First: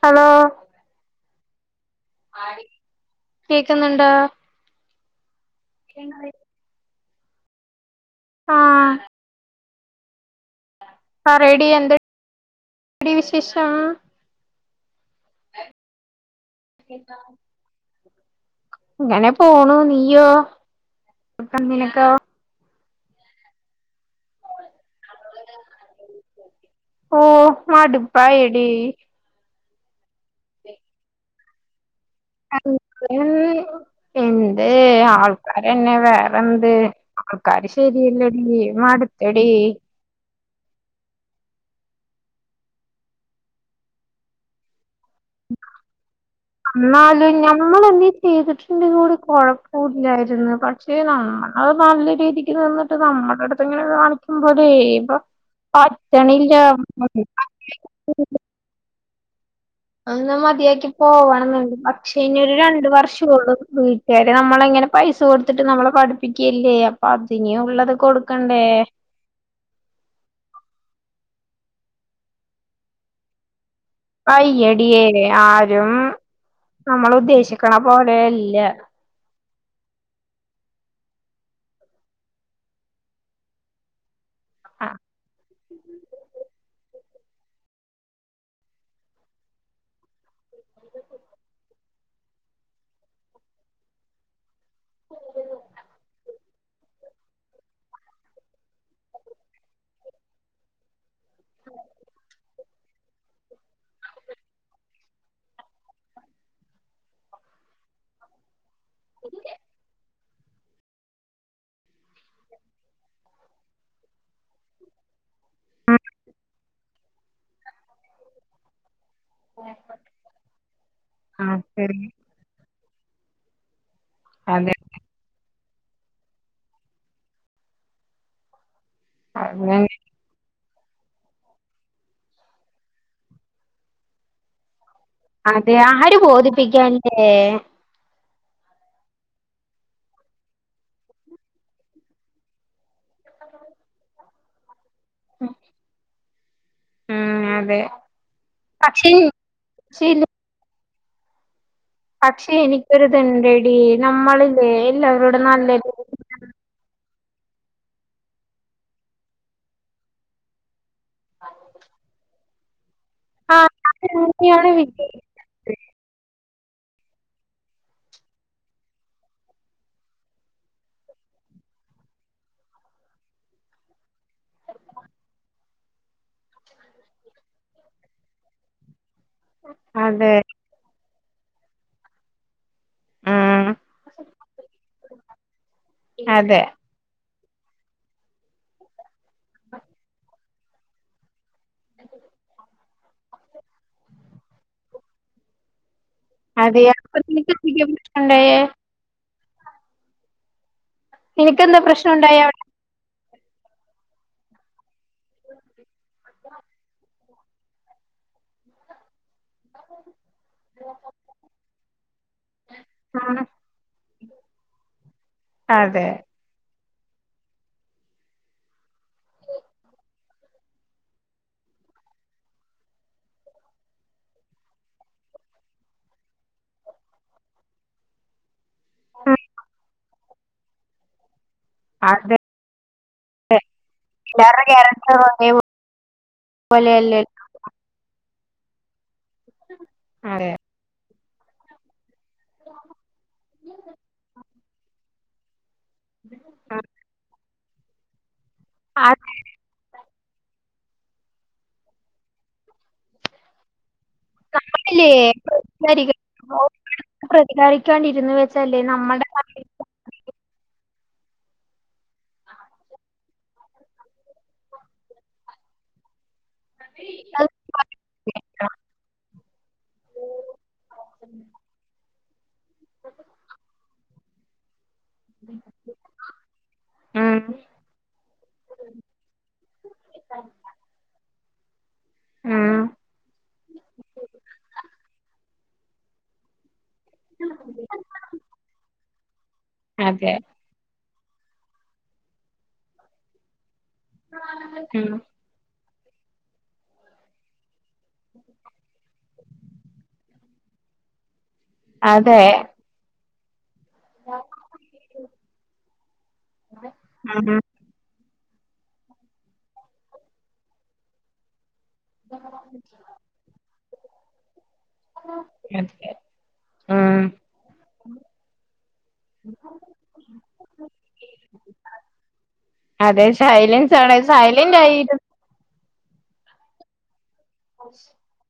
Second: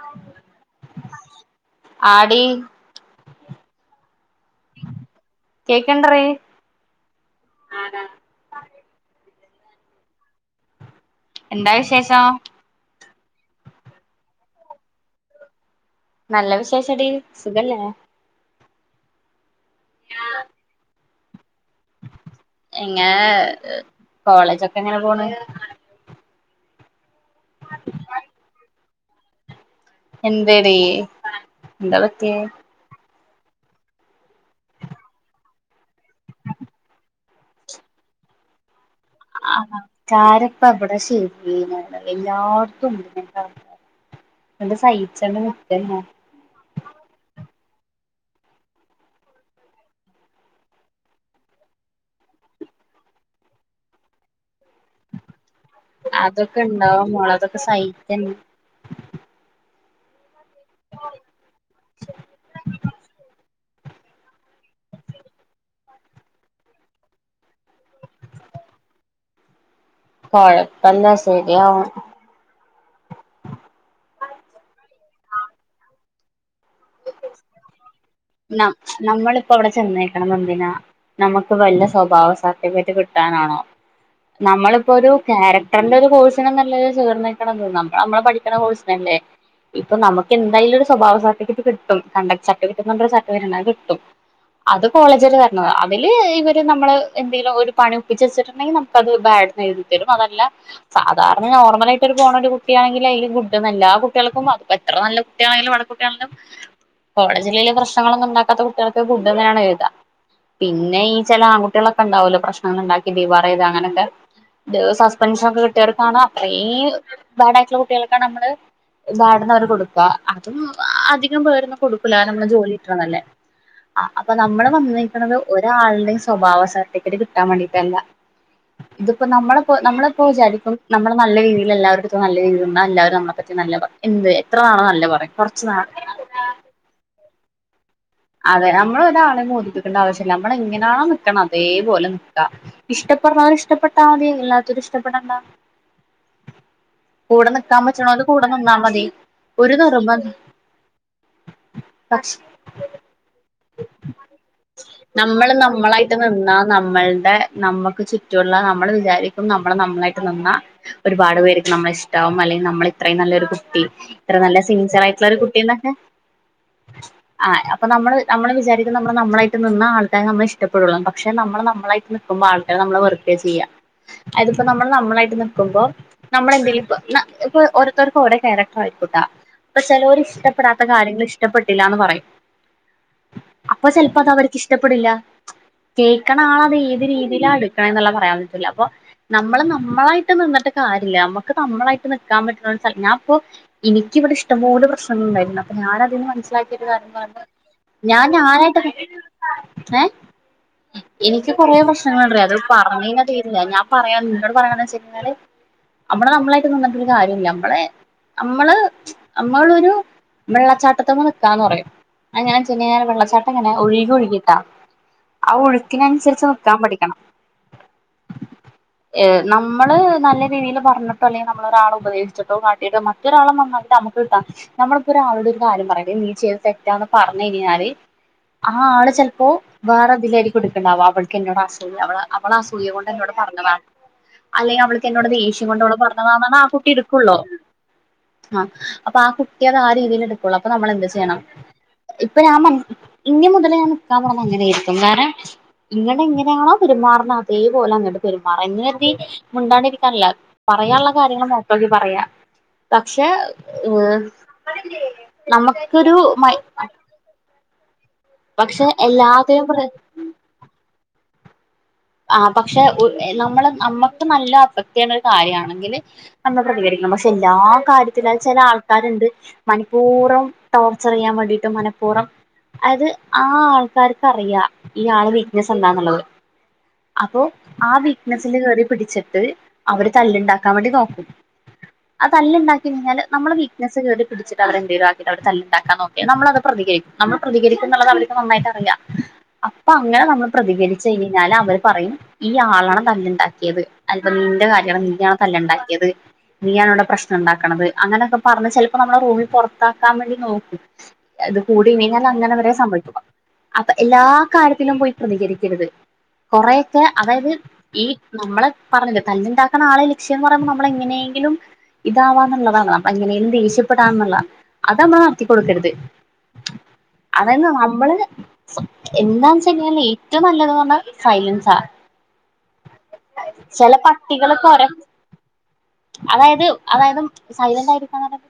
Hello ആടി കേക്കുന്നുണ്ടോ കേക്കണ്ട്രി ആരാ ആ എന്താ വിശേഷം എടി വിശേഷം നല്ല വിശേഷടി സുഖല്ലേ ഇങ്ങനെ പോണു നീയോ അപ്പം നിനക്കോ എങ്ങെനെ കോളേജൊക്കെ എങ്ങനെ പോണ് ഓ മാട്പ്പായെടീ എന്തെടീ എന്താ പറ്റിയെ എൻ എന്തെ ആൾക്കാരന്നെ വേറെന്ത് ആൾക്കാര് ശരിയല്ലടി മട് ആ ചാര പ്പ അവിടെ ശരിയ [unintelligible] എല്ലാടത്തും ഉണ്ട് [unintelligible] ച്ച [unintelligible] നമ്മള എന്തേ ചെയ്തിട്ടുണ്ടെങ്കി കൂടി കുഴപ്പ ഇല്ലായിര്ന്നു പക്ഷെ നമ്മളത് നല്ല രീതിക്ക് നിന്നിട്ട് നമ്മുടെ അടുത്ത്ങ്ങനെ കാണിക്കുമ്പോ അവിടെ [unintelligible] പറ്റണില്ല അതൊക്കെ ഉണ്ടാവും മോളെ അതൊക്കെ സഹിക്കന്നെ [unintelligible] അന്നാ മറ്റ് മതിയാക്കി പോവണം ന്ന്ണ്ട് പക്ഷേ ഇനി ഒരു രണ്ട് വർഷേ ഒള്ള് വീട്ടുകാര് നമ്മളിങ്ങനെ പൈസ കൊടുത്തിട്ട് നമ്മളെ പഠിപ്പിക്കല്ലേ അപ്പൊ അതിനെ ഉള്ളത് കൊടുക്കണ്ടേ കൊഴപ്പെന്താ ശെരിയാവും അയ്യടിയേ ആരും നമ്മൾ ഉദ്ദേശിക്കണം ന നമ്മളിപ്പോ അവിടെ ചെന്നേക്കണ എന്തിനാ നമുക്ക് വല്ല സ്വഭാവ സർട്ടിഫിക്കറ്റ് കിട്ടാനാണോ നമ്മളിപ്പൊരു ഒരു ക്യാര നല്ലൊരു കോഴ്സിനൊന്നു അല്ലല്ലോ ചേർന്നേക്കണത് നമ്മൾ നമ്മളെ പഠിക്കണ കോഴ്സിനല്ലേ ഇപ്പ നമുക്ക് എന്തായാലും ഒരു സ്വഭാവ സർട്ടിഫിക്കറ്റ് കിട്ടും കണ്ടക്ട് സർട്ടിഫറ്റ് [unintelligible] കിട്ടും അത് കോളേജില് വരണം അതില് ഇ നമ്മള് എന്തിലോ ഒരു പണി ഒപ്പിച്ചു വെച്ചിട്ടുണ്ടെങ്കിൽ നമുക്ക് ബാട് എഴുതി തരും അതല്ല കാരണം നോർമലായിട്ട് പോണൊരു കുട്ടിയാണെങ്കിലും അതില് ഗുഡ്ന്നല്ല അ കുട്ട്യാക്കും അ എത്ര നല്ല കുട്ടിയാണെങ്കിലും [unintelligible] കോളജില്ല പ്രശ്നങ്ങളന്നും ഇണ്ടാക്കാത്ത കുട്ടി ഇ ഗുഡ്ന്നാണ് എഴുതാ പിന്നെ ഈ ചില ആൺകുട്ടികളൊക്കെ ഉണ്ടാവല്ലോ പ്രശ്നങ്ങൾ ഉണ്ടാക്കി [unintelligible] അങ്ങനെയൊക്കെ ഇ സസ്പെൻഷനൊക്കെ കുട്ടികൾക്കാണ് അത്രേയും ബാഡ ആയിട്ടുള്ള കുട്ട്യാള്ക്കാണ് നമ്മള് ബാട്ന്നോര് കൊട്ക്ക അത് അധികം ആഹ് പേരൊന്നും ശരി കൊടുക്കൂല നമ്മളെ ജോല ത്ര ന്നല്ലേ ആ അപ്പൊ നമ്മള് അതെ [unintelligible] ഒരാള്ടേയും സ്വഭാവ സർട്ടിഫിക്കറ്റ് കിട്ടാൻ വേണ്ടിട്ടല്ല ഇതിപ്പോ നമ്മള്പ്പോ അങ്ങനെ നമ്മള്പ്പോ വിചാരിക്കും നമ്മള് നല്ല രീതിയിൽ എല്ലാവരുടത്തും നല്ല രീതിൽ നിന്ന എല്ലാവരും നളെ പറ്റി നല്ല പറയും എന്ത് എത്രാണോ നല്ല പറയും കുറച്ച് അതെ നാള് ആര് ബോധിപ്പിക്കാൻ ഏ അതെ നമ്മളൊരാളെ ബോദിപ്പിക്കേണ്ട ആവശ്യല്ല നമ്മള് എങ്ങനെയാണോ നിക്കണ അതേപോലെ നിക്ക ഇഷ്ടപ്പെടുണോര് ഇഷ്ടപ്പെട്ടാ മതി അല്ലാത്തോര് ഇഷ് പ്പെടണ്ട ഉം കൂടെ അതെ നിക്കാൻ പറ്റണോല് കൂടെ നിന്നാ മതി പക്ഷെ ഒരു നിർബ ശരി പക്ഷെ എനിക്കൊരുത്ണ്ട് എടി നമ്മളല്ലേ എല്ലാവരോടും നമ്മളായിട്ട് നല്ലരീതിക്കാണ് നിന്നാ നമ്മളുടെ നമ്മക്ക് ചുറ്റുള്ള നമ്മള് വിചാരിക്കും നമ്മള നമ്മളായിട്ട് നിന്ന ഒരുപാട് പേർക്ക് നമ്മളെഷ്ടാവും അല്ലെ നമ്മള ഇത്രയും നല്ലരു ആഹ് കുട്ടി ഇത്ര നല്ല സിൻസിയർ ആയിട്ടുള്ള ഒരു കുട്ടി ന്നൊക്കെ ആ അപ്പൊ നമ്മള് നമ്മൾ വിചാരിക്കുന്നത് നമ്മൾ നമ്മളായിട്ട് നിന്ന ആൾക്കാര് നമ്മൾ ഇഷ്ടപ്പെടുള്ളുന്ന് പക്ഷെ നമ്മൾ നമ്മളായിട്ട് നിക്കുമ്പോ ആൾക്കാര് നമ്മള് വെറുക്കാ ചെയ്യാ അതിപ്പോ നമ്മൾ നമ്മളായിട്ട് നിക്കുമ്പോ നമ്മളെന്തെലും ഇപ്പോ ഓരോരുത്തർക്ക് ഓരോ ക്യാരക്ടർ ആയിരിക്കും ട്ടോ അപ്പൊ ചെലൊരു അതെ ഇഷ്ടപ്പെടാത്ത കാര്യങ്ങൾ ഇഷ്ട ഇഷ്ടപ്പെട്ടില്ലന്ന് പറയും ഉം അപ്പൊ ചെലപ്പോ അത് അവർക്ക് ഇഷ്ടപ്പെടില്ല കേൾക്കണ അതെ ആള അത് ഏത് രീതി യിലാ എടുക്കാന്നുള്ളേ പറയാൻ പറ്റൂല്ല അപ്പ നമ്മള് നമ്മളായിട്ട് നിന്നിട്ട് കാര്യല്ല നമ്മുക്ക് നമ്മളായിട്ട് നിക്കാൻ പറ്റുന്ന ഒര് സ്ഥലം ഞാ ഇപ്പോ ഇനിക്കിവിടെ ഇഷ്ടംപോലെ പ്രശ്നങ്ങൾ ഉണ്ടായിരുന്നു അപ്പൊ ഞാന അതെ [unintelligible] ഞാൻഞാനായിട്ട് ഏ എനിക്ക് കുറേ നിനക്കെന്താ പ്രശ്നങ്ങൾഉണ്ടറേ പ്രശ്നണ്ടായേ അത് അവിടെ പറഞ്ഞ് കഴിഞ്ഞാ തീരില്ല ഞാൻ പറയാ നിന്നോട് പറയണന്താ വെച്ച് കഴിഞ്ഞാല് നമ്മള് നമ്മളായിട്ട് നിന്നിട്ടൊരു കാര്യൂല്ല നമ്മളെ നമ്മള് നമ്മളൊരു വെള്ളച്ചാട്ടത്ത്മ്മ നിക്കാന്ന് പറയും അങ്ങനെ എങ്ങനേണ് ആഹ് വെള്ളച്ചാട്ടം എങ്ങനെ ഒഴുകി ഒഴുകി ക്കാ ആ അതെ ഒഴുക്കിനനുസരിച്ച് നിക്കാൻ പഠി ക്കണം ഏ നമ്മള് നല്ല രീതിയിൽ പറഞ്ഞിട്ടോ അല്ലെങ്കിൽ നമ്മളരാൾ ഉപദേശിച്ചിട്ടോ കാട്ടിട്ടോ മറ്റൊരാളെ നന്നാക്കീട്ട് നമുക്ക് കിട്ടാൻ നമ്മളിപ്പോ ഒരാളോട് ഒരു കാര്യം പറയാ നീ ചെയ്തത് തെറ്റാന്ന് പർ ഞ്ഞയ്ഞ്ഞാല് ആ ആള് ഉം. ചെലപ്പോ വേറെതിലായിരിക്കു ഇട് ക്ക്ണ്ടാവ അ ക്കെന്നോട് അസൂയ അവള് അത് അവള് അസൂയ കൊണ്ട് എന്നോട് പറഞ്ഞതാണ് എല്ലാരുടെ അല്ലെങ്കിൽ അവൾക്ക് ക്യാരക്ടർ എന്നോട് ദേഷ്യം കൊണ്ട് അവള് പറഞ്ഞതാന്നാണ് ആ കുട്ടി ഒരേപോലെയല്ലേ എടുക്കുള്ളോ ഹാ അപ്പാ ആ കുട്ടി അത് ആ രീതിൽ എടുക്കുള്ളൂ അപ്പൊ നമ്മൾ എന്ത് ചെയ്യണം ഇപ്പൊ ഞാൻ മൻസി ഇനി മുതൽ ഞാൻ നിക്കാൻ പോണത് അങ്ങനെയായിരി ക്കും വേറെ ഇങ്ങട് എങ്ങനെയാണോ പെരുമാറുന്ന തേ പോലെ അങ്ങട്ട് പെരു മാറ എന്ന് കരുതി അത് മുണ്ടാണ്ടിരിക്കാനല്ല പറയാനുള്ള കാര്യങ്ങൾ മുഖത്ത് നോക്കി പറയാ പക്ഷെ ഏ നമ്മളില്ലേ നമുക്കൊരു മയ് [unintelligible] ക്ക് വേണ്ടി ഇര്ന്ന് വെച്ചാല്ലേ നമ്മുടെ എല്ലാത്തിനും പ്ര [unintelligible] ആ പക്ഷെ ഒരു എ നമ്മള് നമ്മക്ക്‌ നല്ലൊ അഫക്ട് ചെയ്യണ ഒരു കാര്യാണെങ്കില് അന്ന് പ്രതികരിക്കണം പക്ഷെ എല്ലാ കാര്യത്തിലും അത് ചില ആൾക്കാര്ണ്ട് മനഃപൂർവം ടോർച്ചർ ചെയ്യാൻ വേണ്ടിയിട്ട് മനഃപൂർവം അത് ആ ആൾക്കാർക്കറിയാ ഈ ആളെ വീക്ക്നെസ് എന്താന്ന്ള്ളത് ഉം അപ്പൊ ആ വീക്നെസ്സില് കേറി പിടിച്ചിട്ട് അവര് തല്ലുണ്ടാക്കാൻ വേണ്ടി നോ [unintelligible] അ ഉം തല്ല്ണ്ടാക്കി കഴിഞ്ഞാല് നമ്മളെ വീക്നസ്സ് കേറി പിടിച്ചിട്ട് അവര് എന്തേലും ആക്കീട്ട് അവിടെ തല്ല് ഉണ്ടാക്കാൻ നോക്കിയാ നമ്മളത് പ്രതികരി നമ്മൾ പ്രതികരിക്കുംന്ന്ള്ളത് അവർക്ക് നന്നായിട്ടറിയാ [inaudible] അപ്പൊ അങ്ങനെ അതെ നമ്മൾ പ്രതികരി ചെയ്യ്നാൽ അവർ പറയും ഈ ആളാണ് തല്ല്ണ്ടാക്കിയത് [unintelligible] നിന്റെ കാര്യാണ് ഉം നിയാണ് തല്ല് ഇണ്ടാക്കിയത് നീയാണിവിടെ പ്രശ്നം ഇണ്ടാക്കണത് അങ്ങനെയൊക്കെ പറഞ്ഞ് ചിലപ്പോ നമ്മളെ റൂമിൽ പൊറത്താക്കാൻ വേണ്ടി നോക്കും അത് കൂടിയ്ഞ്ഞഞ്ഞാൽ അതെ അങ്ങനെ വരെ സംഭവിക്കും അപ്പൊ എല്ലാ കാര്യത്തിലും പോയി പ്രതികരിക്കരുത് കുറെയൊക്കെ അതായത് ഉം ഈ [unintelligible] നമ്മളെ പറഞ്ഞത് തല്ല്ണ്ടാക്ക്ണ ആളെ ലക്ഷ്യം എന്ന് പറയുമ്പോ നമ്മളെ എങ്ങനേങ്കിലും ഇതാവാന്ന്ള്ളതാണ് അപ്പ എങ്ങനേലും ദേഷ്യം പ്പെടാന്ന്ള്ള അതവാത്തി കൊട്ക്കരുത് അതെ ഉം അതായത് നമ്മള് സ്വ എന്താന്ന്ച്ച് കൈഞ്ഞാല് ഏറ്റവും നല്ലത് പറഞ്ഞാൽ സാ അതെ സൈലൻസ് ആണത് പട്ടികളൊക്കെ സൈലന്റ് ഒര ആയിരുന്നു അതായത് അതായതും സൈലന്റായിരിക്കാന്ന് പറഞ്ഞാല്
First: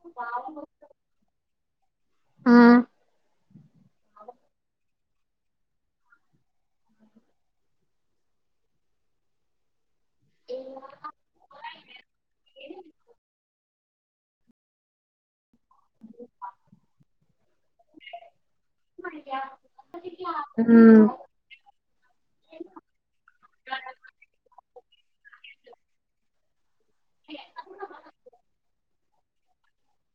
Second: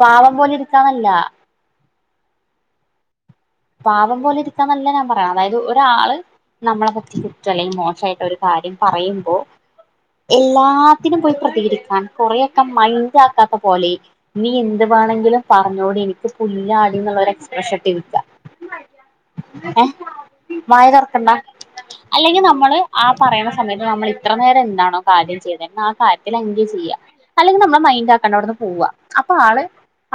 പാവം പോലെ ഇരിക്കാന്ന് അല്ല ആഹ് പാവം പോലെ ഇരിക്കാന്നല്ല ഞാൻ പറയണത് അതായത് ഒരാള് നമ്മളെ പറ്റി കുറ്റം അല്ലെങ്കിൽ മോശായിട്ട് ഒരു കാര്യം പറയുമ്പോ എല്ലാത്തിനും പോയി പ്രതികരിക്കാൻ കൊറെയൊക്കെ മൈൻഡ് ആക്കാത്ത പോലെ നീ എന്ത്‌ വാണെങ്കിലും പറഞ്ഞോടി എനിക്ക് പുല്ലാടിന്ന്ള്ള ഒരു എക്സ്പ്രഷൻ കെ ഇരിക്കാ എഹ് വായ ഉം തുറക്കണ്ട അല്ലെങ്കിൽ നമ്മള് ആ പറയണ സമയത്ത് നമ്മൾ ഇത്ര നേരം ഇണ്ടാണം കാര്യം ചെയതേ ന്നാ കാര്യത്തിൽ എൻഗേജ് ചെയ്യാ അല്ലെങ്കി നമ്മൾ മൈന്റാക്കണ്ട ഔട്ന്ന് പോവ അപ്പാ ളെ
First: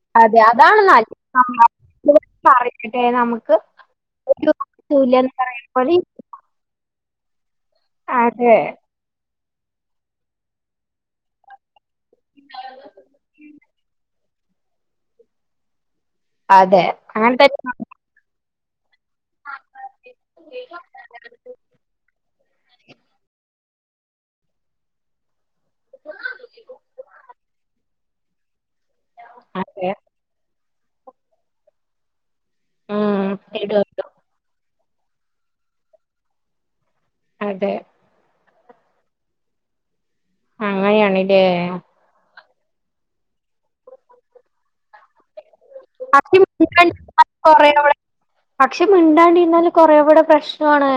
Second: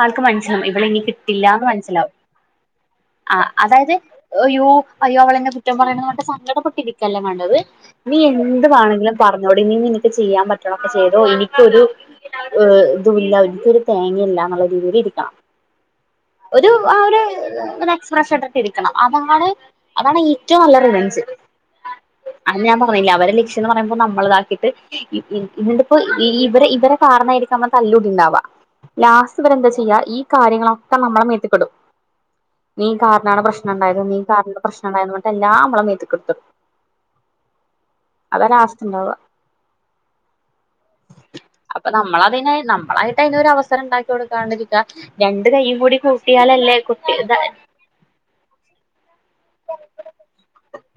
ആൾക്ക് അതെ മനസ്സിലാവും അതാണ് ഇവളെ ഇനി നല്ലത് കിട്ടില്ലാന്ന് മനസ്സിലാവും നമ്മൾ പറയട്ടെ അ നമുക്ക് അതായത് ഒരു യോ അയ്യോ ഇല്ലാന്ന് അവളെന്നെ പറയുന്ന കുറ്റം പോലെ പറയ്ന്ന് [unintelligible] പൊട്ടി പോ ഇക്കല്ലെ മാണ്ടവ് നീ അതെ എന്ത് മാണങ്കിലും പറ ഔടേങ്കിലും നിനക്ക് ചെയ്യാൻ പറ്റ്ണൊക്കെ ചെയ്തോ ഇനിക്കൊരു ഏ ഇ തൂ [unintelligible] തേങ്ങീല ഇങ്ങെളെ ബീടീട് ക്കണം ഒരു അതെ ആ ഒര് അങ്ങനെ തന്നെ [unintelligible] ക്കണം. അതാണ് അതാണ് ഏറ്റവും നല്ല റിവഞ്ച്. അത് ഞാൻ പറഞ്ഞില്ലെ അവരെല ഷ്യന്ന് പറയുമ്പം നമ്മള്താക്കീട്ട് ഇന്നട്ട്പ്പം ഇ ഇവരെ കാരണായിരിക്കാ മ്മളെ തല്ലു ഇണ്ടാവാ. ലാസ്റ്റ് ഇവരെന്താ അതെ ചെയ്യാ ഈ കാര്യങ്ങള ക്കെ നമ്മളെ മേത്ത്ക്ക്ടും. നീ ഉം കാരണാണ് ഇടും പ്രശ്നണ്ടായത് ഇടും നീ കാരണാ പ്രശ് നണ്ടായേന്നെ പറഞ്ഞിട്ട് എല്ലാം ഞമ്മളെ മെത്ത്ക്ക്ട്ത്ത്ടും. അതെ അതാ ലാസ്‌റ്റ് ണ്ടാവാ. അങ്ങനെയാണ് ല്ലേ. നമ്മളതിന് നമ്മളായിട്ട് അതിന് ഒരു അവസരം ഇണ്ടാക്കി കൊടുക്കാതിരിക്കുവാ ര - ണ്ട് കയ്യും കൂടി പക്ഷെ കൂട്ടിയാലല്ലേ കൊട്ടി ക ക്ഷെമി മിണ്ടാടിരുന്നാലും കൊറേകൂടെ പ്രശ്നാണ്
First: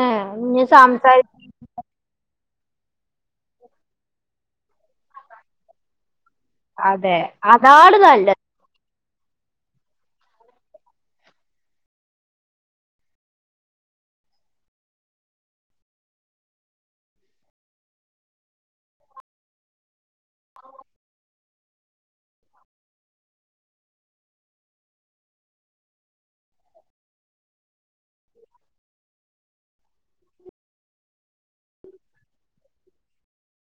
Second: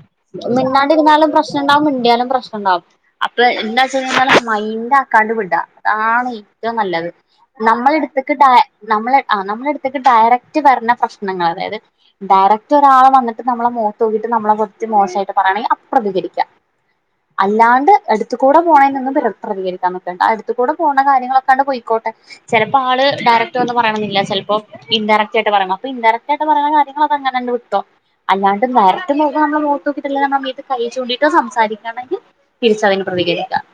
മിണ്ടാണ്ടിരുന്നാലും പ്രശ്‌നം ഉണ്ടാവും മിണ്ടി ആലും പ്രശ്ന - അപ്പള് എന്താന് വെച്ചാല് മൈൻഡ് ആക്കാണ്ട് വിടുവാ അതാണ്- ഏറ്റവും നല്ലത് അതെ നമ്മള് അതാണ് എടുത്തിട്ട് നല്ലത് താ നമ്മള് ആഹ് നമ്മടെടുത്തേക്ക് ഡയറക്റ്റ് വരണ പ്രശ്നങ്ങള് വേറെ ഡയരക്റ്റ് ഒരാള് വന്നിട്ട് നമ്മളെ മോത്ത് നോക്കീട്ട് നമ്മളെ മോശായിട്ട് പറയണമെങ്കിൽ അപ്പ പ്രതികരിക്ക അല്ലാണ്ട് അടുത്തുകൂടെ പോണേനൊന്നും പ്രതികരിക്കാൻ നിക്കണ്ട അടുത്തു കൂടെ പോണ കാര്യങ്ങളൊക്കെ അങ്ങട് പൊയ്ക്കോട്ടെ ചെലപ്പം ആള് ഡയറക്റ്റ് വന്ന് പറയണന്നില്ല ചെലപ്പം ഇൻ ഡയറ്ക്ടയിട്ട് പറയ ഇൻ ഡയറക്റ്റായി പറയണ കാര്യങ്ങള അങ്ങനന്നെ വിട്ടോ അല്ലാണ്ട് ഡയറക്റ്റ് നോക്കി ഇപ്പം നമ്മളെ മോത്ത് നോക്കീട്ട് കൈ ചൂണ്ടിട്ടോ സംസാരിക്കാണെങ്കി തിരിച്ച് അതിന് പ്രതികരിക്കാം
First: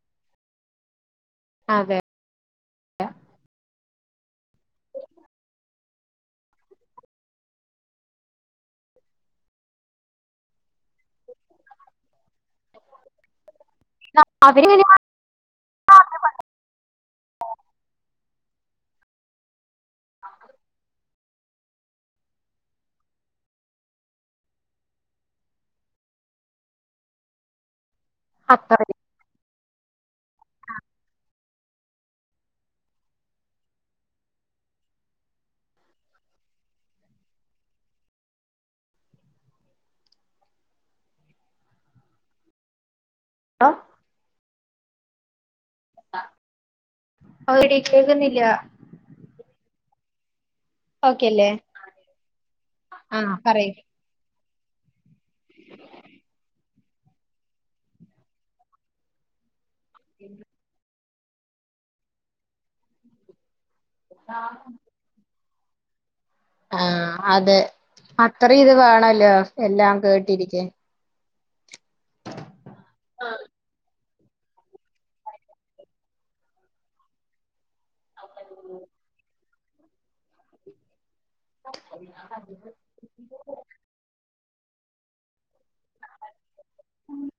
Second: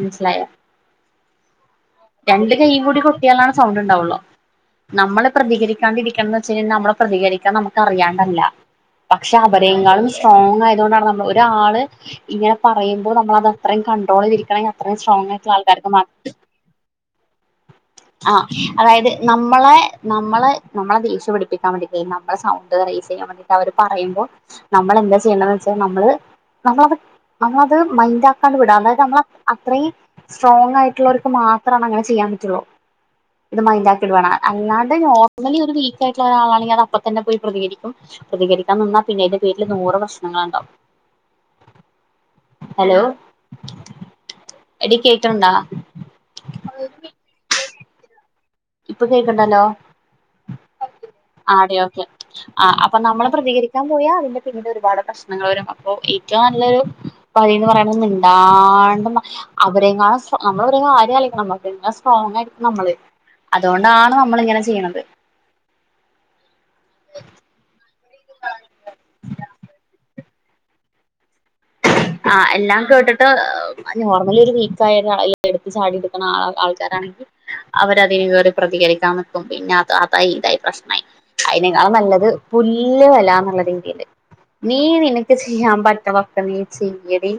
മനസ്സിലായോ അതെ രണ്ട് കയ്യും കൂടി കൊട്ടിയാലാണ് സൗണ്ട് ഉണ്ടാവുള്ളു നമ്മള് പ്രതികരിക്കാണ്ടിരിക്കന്ന് വെച്ച് കഴിഞ്ഞാൽ നമ്മള് പ്രതികരിക്കണം നമ്മക്ക് അറിയാണ്ടല്ല പക്ഷെ അവരെ എങ്ങാനും സ്ട്രോങ്ങ് ആയതുകൊണ്ടാണ് നമ്മൾ ഒരാള് ഇങ്ങനെ പറയുമ്പോൾ നമ്മളത് അത്‌ അല്ല - അത്രയും കണ്ടട്രോളിൽ ഇരിക്കണെങ്കിൽ അവരിങ്ങനെ അത്രയും സ്ട്രോങ് ആയിട്ടുള്ള ആൾക്കാർക്ക് മാത്ര ആഹ് അതായത് നമ്മളെ- നമ്മള് നമ്മളത് രക്ഷപ്പെടും കേട്ടമതി വേണ്ട നമ്മ സൗണ്ട് റൈസ് ചെയ്യാൻ വേണ്ടിട്ട് അവര് പറയുമ്പോൾ നമ്മൾ എന്താ ചെയ്യേണ്ടന്ന് വെച്ചാൽ നമ്മള് നമ്മളത് നമ്മ- അത് മൈൻ ഡാക്കാണ്ട് വിട അത്ര അതായത് നമ്മൾ അത്രയും സ്ട്രോങ് ആയിട്ടുള്ളോര്ക്ക് മാ ത്രാണ് അങ്ങനെ ചെയ്യാൻ പറ്റുള്ളൂ. ഇത് മൈൻഡ ആക്കിടു വാണ അല്ലാണ്ട് നോർമലി ഒരു വീക്ക് ആയിട്ട്ള്ള ഒരാളാണെങ്കി അത് അപ്പ തന്നെ പോയി പ്രതികരിക്കും. പ്രതികരിക്കാൻ നിന്ന, പിന്നെയ്ന്റെ പേര്ല് നൂറ് പ്രശ്നങ്ങളാണ്ടാവും. ഹലോ ആ എടീ കേട്ട [unintelligible] ണ്ടാ അ വ്ടെ കേൾക്കുന്നില്ല ഇപ്പൊ കേക്കണ്ടല്ലോ ഓക്കെല്ലേ ആടി ഓക്കെ ആ അപ്പൊ ആ നമ്മള് പറയ് പ്രതികരിക്കാൻ പോയാ അതിന്റെ പിന്നീട് ഒരുപാട് പ്രശ്നങ്ങള് വരുമ്പോ ഒക്കെ ഏറ്റവും നല്ലൊരു വഴി പറയണത് മിണ്ടാണ്ട് ന്ന് അവരെങ്ങാനും നമ്മൾ അവരെ ആരെ നമ്മുക്ക് എല്ലാം സ്ട്രോങ്ങ് ആയിരിക്കും നമ്മള് അതുകൊണ്ടാണ് നമ്മള് ഇങ്ങനെ ചെയ്യണത് ആ അതെ അത്ര ഇത് വേണോല്ലോ എല്ലാം കേട്ട് ട്ടിരിക്കാൻ ആ എല്ലാം കേട്ടിട്ട് നോർമലി ഒരു വീക്സ് ആയവരാണ് ഈ വെളുത്ത സാരി ഉടുക്കുന്ന ആള് ആൾക്കാരാണെങ്കിലും അവരെ ഇനി ഇവര് പ്രതികരിക്കാംന്ന് പിന്നെ അത് അതായി ഇതായി പ്രശ്നായി അയ്നെക്കാളും നല്ലത് പുല്ലുവില എന്നുള്ള രീതിയില് നീ നിനക്ക് ചെയ്യാൻ പറ്റതൊക്കെ നീ ചെയ്യടി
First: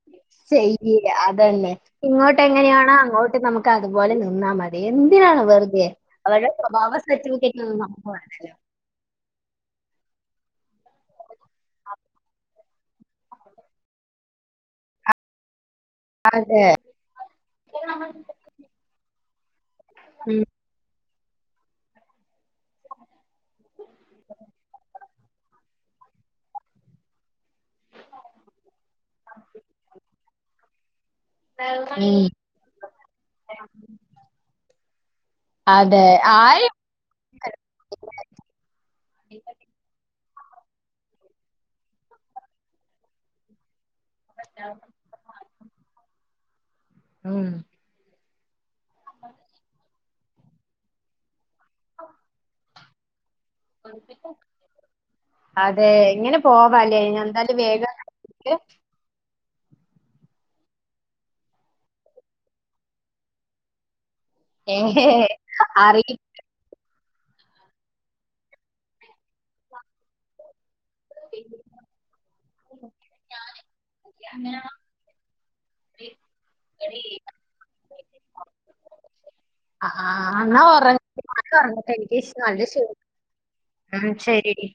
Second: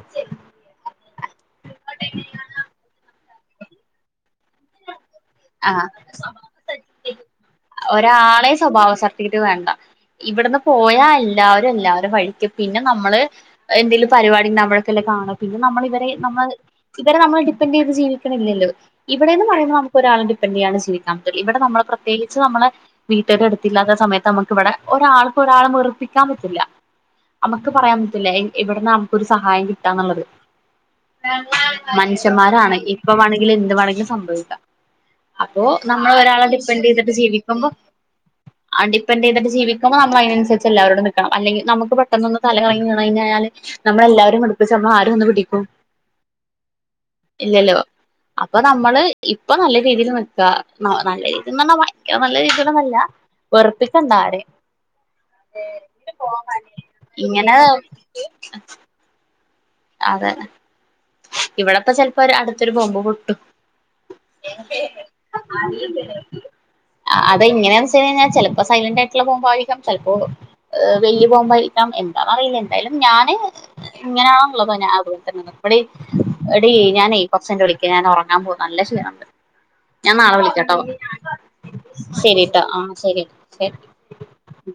ചെയ്യ് അതല്ലെ ഇങ്ങോട്ട് എങ്ങനെയാണോ അങ്ങോട്ട് നമുക്ക് അതുപോലെ നിന്നാൽ മതി എന്ത് എന്തിനാണ് വെറുതെ ആഹ് അവരുടെ സ്വഭാവ സർട്ടിഫിക്കറ്റ് ഒന്നും നമുക്ക് ഒരാളെ വേണ്ടാല്ലോ സ്വഭാവ സർട്ടിഫിക്കറ്റ് വേണ്ട ഇവിടന്ന് പോയല്ലാ എല്ലാവരും എല്ലാവരെ വഴിക്കും പിന്നെ നമ്മള് എന്തേലും പരിപാടി ഉണ്ടാവുമ്പോഴൊക്കെയല്ലേ കാണ നമ്മൾ ഇവരെ നമ്മൾ ഇവരെ നമ്മൾ ഡിപ്പെൻഡ് ചെയ്ത് ജീവിക്കണില്ലല്ലോ ഇവിടേന്ന് പറയുമ്പോ നമു ഒരാളെ ഉം. ഡിപെൻഡ് ചെയ്യുകയാണ് ചെയ്യു ഇവിടെ നമ്മൾ പ്രത്യേകിച്ച് നമ്മളെ വീട്ടാരുടത്ത് ഇല്ലാത്ത സമയത്ത് നമുക്ക് ഇവിടെ ഒരാള് ഒരാളെ വെറുപ്പിക്കാൻ പറ്റില്ല നമുക്ക് പറയാൻ പറ്റില്ല എവിടന്നാ നമുക്കൊരു സഹായം കിട്ടാന്നുള്ളത് ഉം. മനുഷ്യന്മാരാണ് ഇപ്പ വേണമെങ്കിലും എന്ത് വേണമെങ്കിലും സംഭവിക്കാം അപ്പോ അതെ. നമ്മൾ ഒരാളെ ആരും ഡിപ്പെൻഡ് ചെയ്തിട്ട് ജീവിക്കുമ്പോ ഡിപെൻഡ് ചെയ്തിട്ട് ജീവിക്കുമ്പോ നമ്മൾ അതിനനുസരിച്ച് അല്ലേ അവരോട് നിക്കണം അല്ലെങ്കി നമുക്ക് പെട്ടെന്നൊന്ന് തലകറങ്ങി വീണു കഴിഞ്ഞായാല് നമ്മളെ എല്ലാവരേയും വെറുപ്പിച്ചാ നമ്മളെ ആര് വന്ന് പിടിക്കും ഉം. ഇല്ലല്ലോ അപ്പൊ നമ്മള് ഇപ്പൊ നല്ല രീതിയിൽ നിക്കാ നല്ല രീതിൽന്ന് പറഞ്ഞാ വയങ്കര നല്ല രീതിൽ ഒന്നും അല്ല വെറുപ്പിക്കണ്ടരെ അതെ. ഇങ്ങനെ പോവാല്ലേ? ഞാൻ ഇങ്ങനെ എന്തായാലും വേഗം അതെ ഇവിടെപ്പ ചിലപ്പോ ഒര് അടുത്തൊരു ബോംബ് പൊട്ടും [unintelligible] അ അതെങ്ങനെയാന്ന് വെച്ച് കഴിഞ്ഞാൽ ചിലപ്പോ സൈലന്റ് ആയിട്ടുള്ള പോകുമ്പോ ആയിരിക്കാം ചെലപ്പോ ഏ വല്ല്യ ബോംബായിരിക്കാം എന്താന്ന് അറിയില്ല എന്തായാലും ഞാന് ഇങ്ങനാണുള്ളത് ഞാൻ അതുപോലെ തന്നെ നിക്കും എടീ ഞാനെ കൊറച്ച് കഴിഞ്ഞിട്ട് വി വിളിക്കാ ഞാൻ ഉറങ്ങാൻ പോവാ നല്ല ക്ഷീണംണ്ട് ആഹ് ശരിട്ടോ ആ ശരി ശരി ശരി ഡീ